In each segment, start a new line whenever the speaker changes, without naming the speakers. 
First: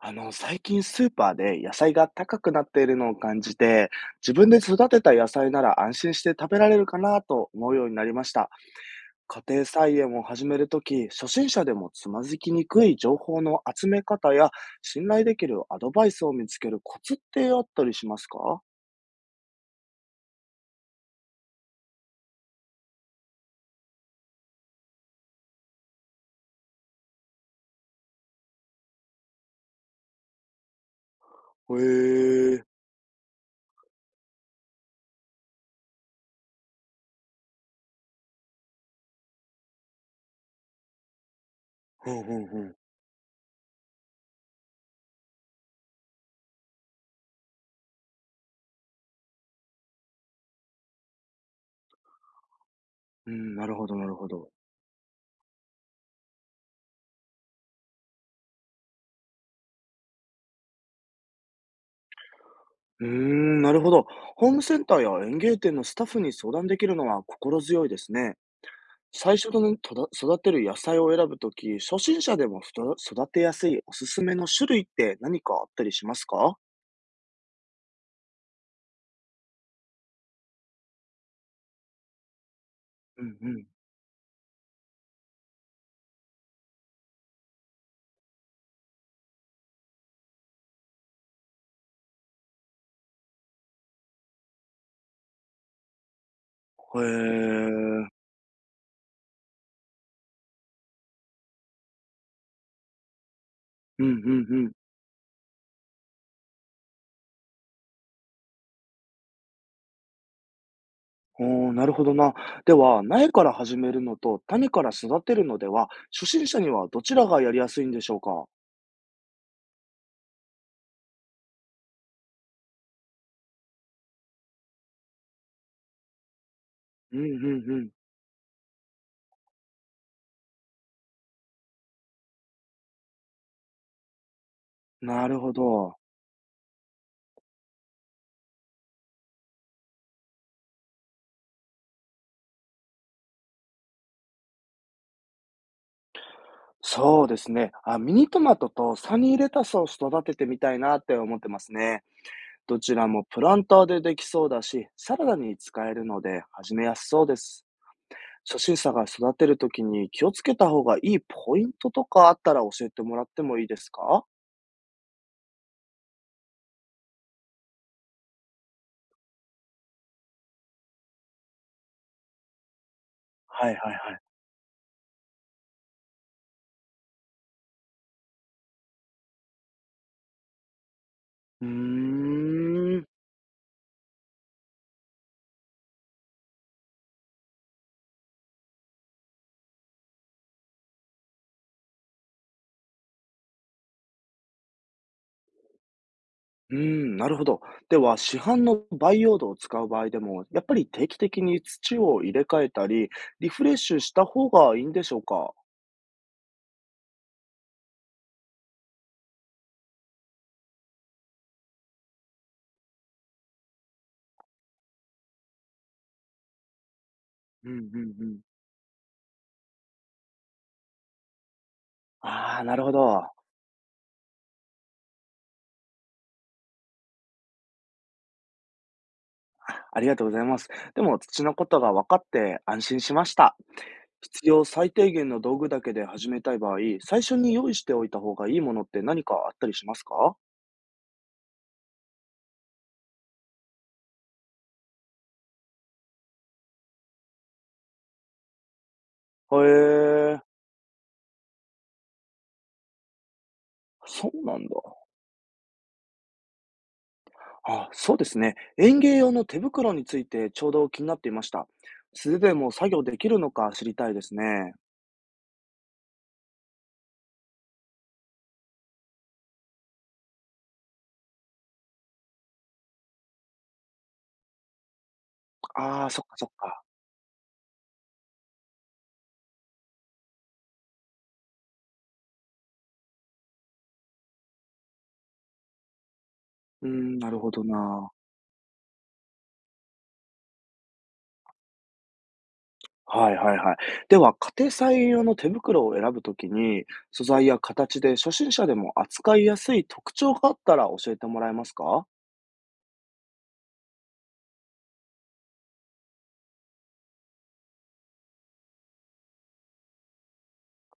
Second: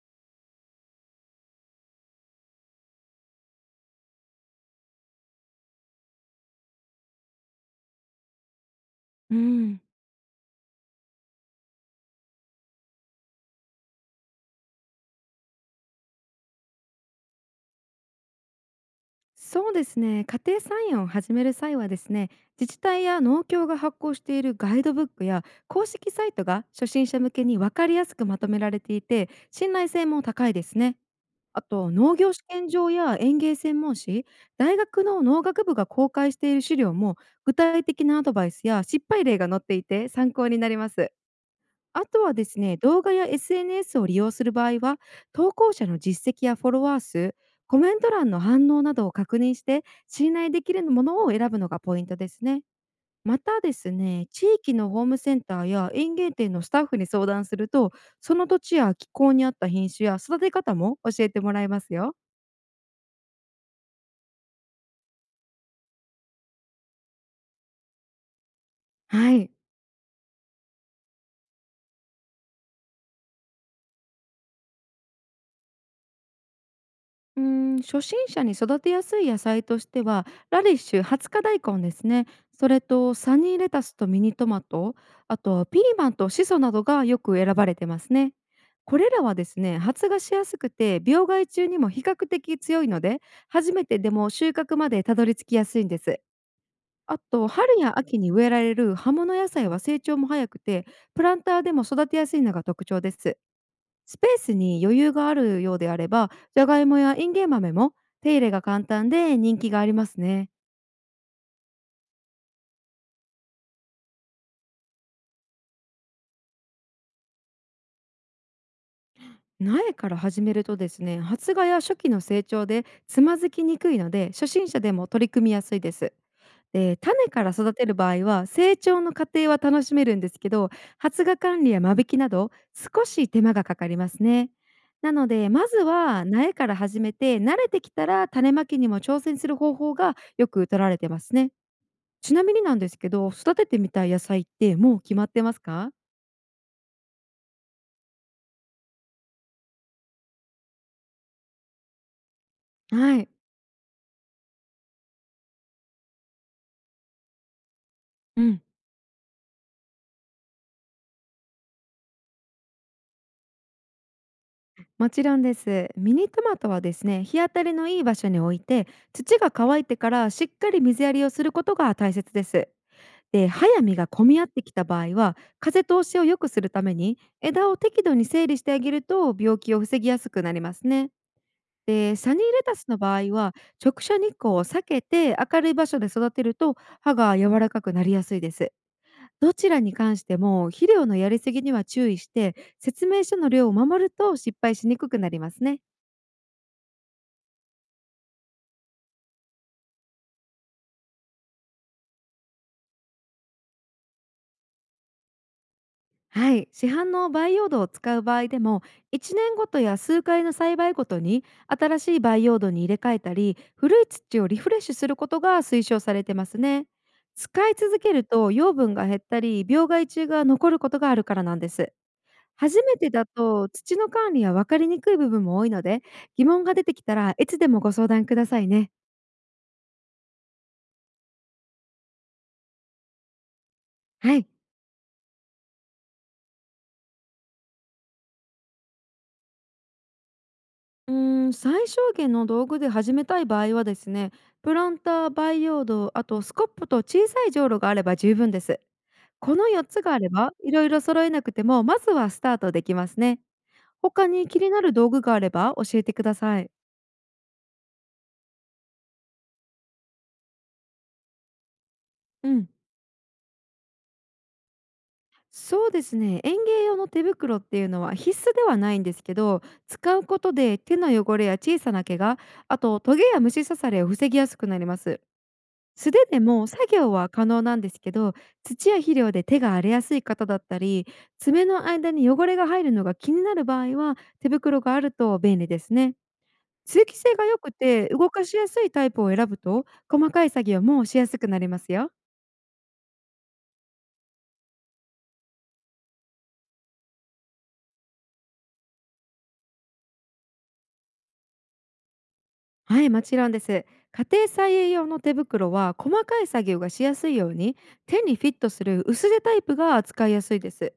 最近スーパーで野菜が高くなっているのを感じて、自分で育てた野菜なら安心して食べられるかなと思うようになりました。
う
家庭
ん、
菜園を始めるとき、初心者でもつまずきにくい情報の集め方や、信頼できるアドバイスを見つけるコツってあったりしますか。
そうですね。家庭菜園を始める際はですね、自治体や農協が発行しているガイドブックや公式サイトが初心者向けに分かりやすくまとめられていて、信頼性も高いですね。あ
へ
と、農業試
え、
験場や園芸専門誌、大学の農学部が公開している資料も、具体的なアドバイスや失敗例が載っていて参考になります。あ
ふ
と
んふ
はで
んふ
す
ん。
ね、動画や SNS を利用する場合は、投稿者の実績やフォロワー数、コメント欄の反応などを確認して、信頼できるものを選ぶのがポイントですね。
う
ま
ん、
た
な
で
るほ
す
ど、なるほ
ね、地
ど。
域のホームセンターや園芸店のスタッフに相談すると、その土地や気候に合った品種や育て方も教えてもらえますよ。
うーん、なるほど。ホームセンターや園芸店のスタッフに相談できるのは心強いですね。
は
最初
い。
のね、とだ育てる野菜を選ぶとき、初心者でもふと育てやすいおすすめの種類って何かあったりしますか？
うーん、初心者に育てやすい野菜としては、ラディッシュハツカ大根ですね。それと
う
サ
んう
ニー
ん。
レタスとミニトマト、あとはピーマンとシソなどがよく選ばれてますね。これらはですね、発芽しやすくて病害虫にも比較的強いので、初めてでも収穫までたどり着きやすいんです。あと、
へ
春や
え。
秋に植えられる葉物野菜は成長も早くて、プランターでも育てやすいのが特徴です。
うんうん
スペース
うん。
に余裕があるようであれば、じゃがいもやインゲン豆も手入れが簡単で人気がありますね。
おお、なるほどな。では、苗から始めるのと種から育てるのでは、初心者にはどちらがやりやすいんでしょうか？
苗から始めるとですね、発芽や初期の成長でつまずきにくいので、初心者でも取り組みやすいです。で、
うんう
種
ん
から育
う
て
ん。
る場合は成長の過程は楽しめるんですけど、発芽管理や間引きなど少し手間がかかりますね。な
な
の
る
で、
ほ
まず
ど。
は苗から始めて、慣れてきたら種まきにも挑戦する方法がよく取られてますね。ちなみになんですけど、育ててみたい野菜ってもう決まってますか？
そうですね。あ、ミニトマトとサニーレタスを育ててみたいなって思ってますね。どちら
は
も
い、
プランターでできそうだし、サラダに使えるので始めやすそうです。
う
初
ん、
心者が育てるときに気をつけた方がいいポイントとかあったら教えてもらってもいいですか。は
もちろんです。ミニトマトはですね、日当たりのいい場所に置いて、土が乾いてからしっかり水やりをすることが大切です。で、
い
葉
はい
や
は
実が
い。
混み合ってきた場合は、風通しを良くするために枝を適度に整理してあげると病気を防ぎやすくなりますね。
う
で、
ー
サニーレタスの場
ん。
合は、直射日光を避けて明るい場所で育てると葉が柔らかくなりやすいです。どちらに関しても、肥料のやりすぎには注意して、説明書の量を守ると失敗しにくくなりますね。
うーん、なるほど。では、市販の培養土を使う場合でも、やっぱり定期的に土を入れ替えたり、リフレッシュした方がいいんでしょうか。
はい。市販の培養土を使う場合でも、1年ごとや数回の栽培ごとに新しい培養土に入れ替えたり、古い土をリフレッシュすることが推奨されてますね。使
うんう
い
ん
続け
う
る
ん。
と養分が減ったり病害虫が残ることがあるからなんです。
ああ、な
初
るほ
めて
ど。
だと土の管理は分かりにくい部分も多いので、疑問が出てきたらいつでもご相談くださいね。
ありがとうございます。でも、土のことが分かって安心しました。
は
必
い。
要最低限の道具だけで始めたい場合、最初に用意しておいた方がいいものって何かあったりしますか。
うーん、最小限の道具で始めたい場合はですね、プランター、培養土、あとスコップと小さいじょうろがあれば十分です。
へ
この4つがあれ
え、
ば、いろいろ揃えなくても、まずはスタートできますね。他
そう
に
な
気
ん
に
だ。
なる道具があれば教えてください。
あ、そうですね。園芸用の手袋についてちょうど気になっていました。素手
う
で
ん。
も作業できるのか知りたいですね。
そうですね。園芸用の手袋っていうのは必須ではないんですけど、使うことで手の汚れや小さな毛、があとトゲや虫刺されを防ぎやすくなります。
ああ、
素
そ
手
っか
で
そっ
も
か。
作業は可能なんですけど、土や肥料で手が荒れやすい方だったり、爪の間に汚れが入るのが気になる場合は、手袋があると便利ですね。
うー
通気
ん、な
性
る
が
ほ
良
ど
くて
な。
動かしやすいタイプを選ぶと、細かい作業もしやすくなりますよ。
はいはいはい。では、家庭菜園用の手袋を選ぶときに、素材や形で初心者でも扱いやすい特徴があったら教えてもらえますか。
はい、もちろんです。家庭菜園用の手袋は、細かい作業がしやすいように手にフィットする薄手タイプが使いやすいです。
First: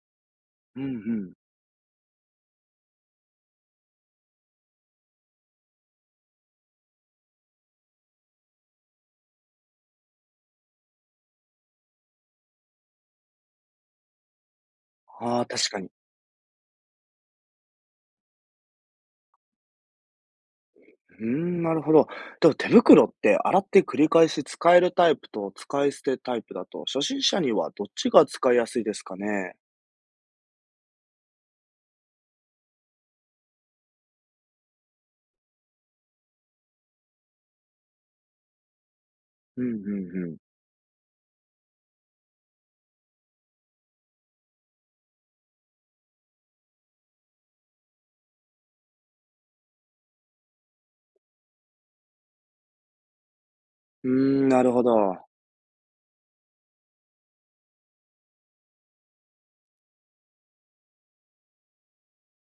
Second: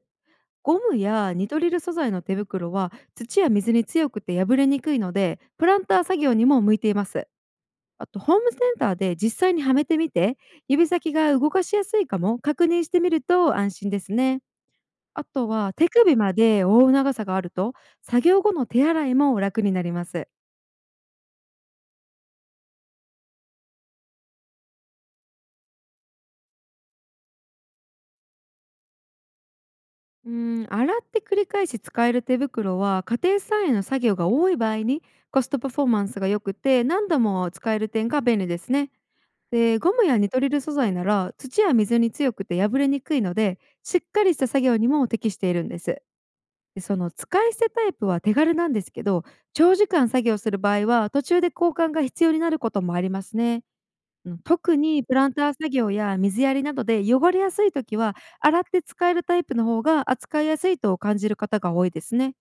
ゴ
うんう
ム
ん。
やニトリル素材の手袋は土や水に強くて破れにくいので、プランター作業にも向いています。あと、ホームセンターで実際にはめてみて、指先が動かしやすいかも確認してみると安心ですね。あ
ああ、
と
確
は、
か
手
に。
首まで覆う長さがあると、作業後の手洗いも楽になります。
うーん、なるほど。でも手袋って洗って繰り返し使えるタイプと使い捨てタイプだと、初心者にはどっちが使いやすいですかね？
うーん、洗って繰り返し使える手袋は、家庭菜園の作業が多い場合にコストパフォーマンスが良くて、何度も使える点が便利ですね。
うんう
で、ゴムや
んう
ニ
ん。
トリル素材なら土や水に強くて破れにくいので、しっかりした作業にも適しているんです。で、その使い捨てタイプは手軽なんですけど、長時間作業する場合は途中で交換が必要になることもありますね。
うー
うん、
ん、なる
特
ほ
にプ
ど。
ランター作業や水やりなどで汚れやすい時は、洗って使えるタイプの方が扱いやすいと感じる方が多いですね。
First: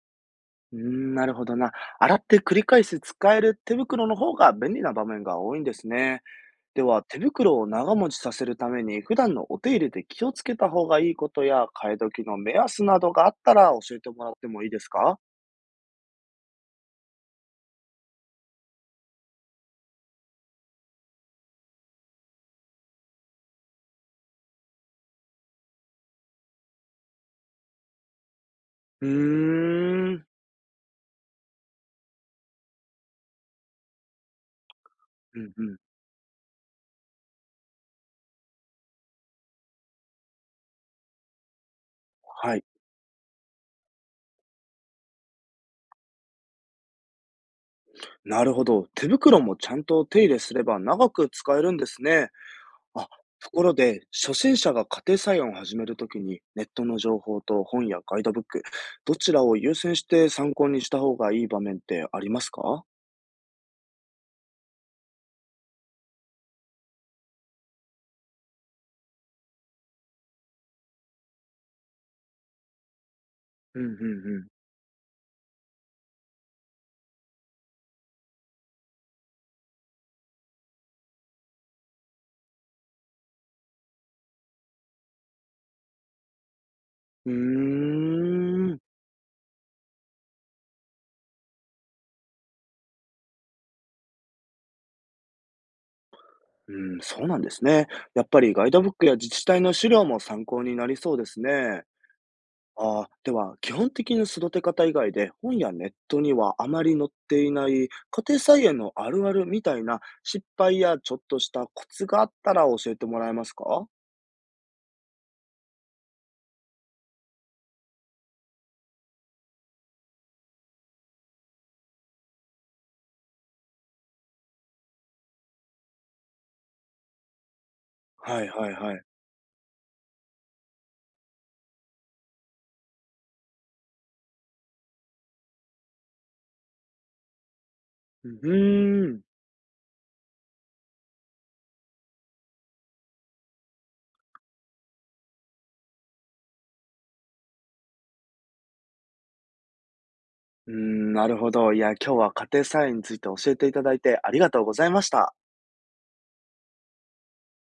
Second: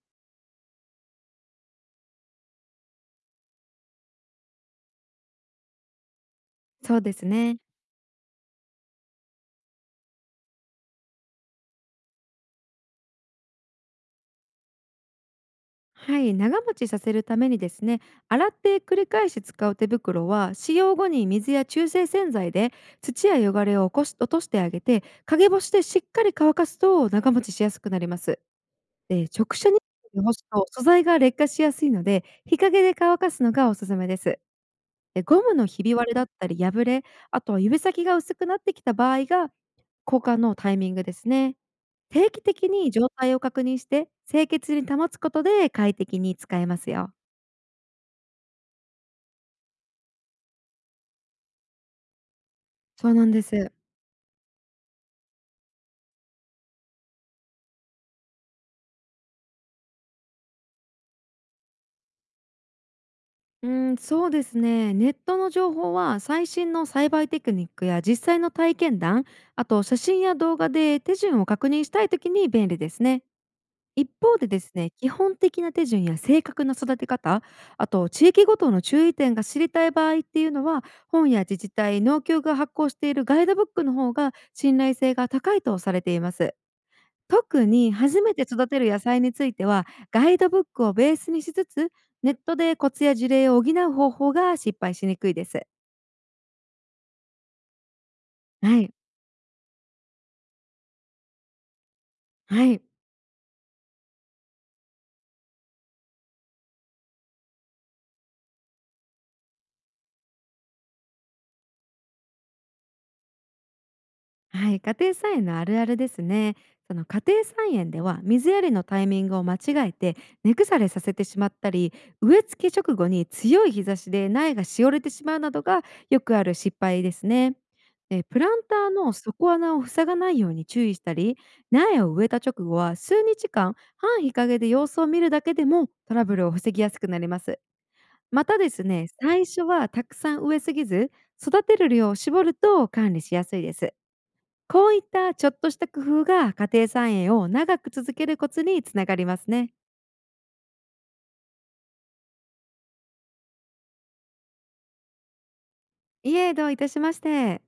うーん、なるほどな。洗って繰り返し使える手袋の方が便利な場面が多いんですね。で
そう
は、
で
手
すね。
袋を長持ちさせるために、普段のお手入れで気をつけた方がいいことや、替え時の目安などがあったら教えてもらってもいいですか？
はい、長持ちさせるためにですね、洗って繰り返し使う手袋は、使用後に水や中性洗剤で土や汚れを起こし落としてあげて、陰干しでしっかり乾かすと長持ちしやすくなります。
う
で、直
ー
射日
ん。
光で干すと素材が劣化しやすいので、日陰で乾かすのがおすすめです。で、
う
ゴ
ん
ムの
うん。
ひび割れだったり破れ、あとは指先が薄くなってきた場合が交換のタイミングですね。定期
はい。
的に状態を確認して清潔に保つことで快適に使えますよ。
なるほど。手袋もちゃんと手入れすれば長く使えるんですね。あ、
そうなんで
とこ
す。
ろで、初心者が家庭菜園を始めるときに、ネットの情報と本やガイドブック、どちらを優先して参考にした方がいい場面ってありますか。
うん、そうですね。ネットの情報は、最新の栽培テクニックや実際の体験談、あと写真や動画で手順を確認したいときに便利ですね。
うんうん
一
う
方で
ん。
ですね、基本的な手順や正確な育て方、あと地域ごとの注意点が知りたい場合っていうのは、本や自治体、農協が発行しているガイドブックの方が信頼性が高いとされています。
う
特に初めて育
ー
て
ん。
る野菜については、ガイドブックをベースにしつつ、ネットでコツや事例を補う方法が失敗しにくいです。
うん、そうなんですね。やっぱりガイ
は
ドブッ
い。
クや自治体の資料も参考になりそうですね。
はい。
ああ、では、基本的な育て方以外で、本やネットにはあまり載っていない家庭菜園のあるあるみたいな失敗やちょっとしたコツがあったら教えてもらえますか。
はい、家庭菜園のあるあるですね。その家庭菜園では、水やりのタイミングを間違えて根腐れさせてしまったり、植え付け直後に強い日差しで苗がしおれてしまうなどがよくある失敗ですね。で、プ
はい
ラン
はい
タ
は
ー
い。
の底穴を塞がないように注意したり、苗を植えた直後は数日間半日陰で様子を見るだけでもトラブルを防ぎやすくなります。
う
またです
ー
ね、
ん。
最初はたくさん植えすぎず、育てる量を絞ると管理しやすいです。こういったちょっとした工夫が、家庭菜園を長く続けるコツにつながりますね。
うーん、なるほど。いや、今日は家庭菜園について教えていただいてありがとうございました。
いえ、どういたしまして。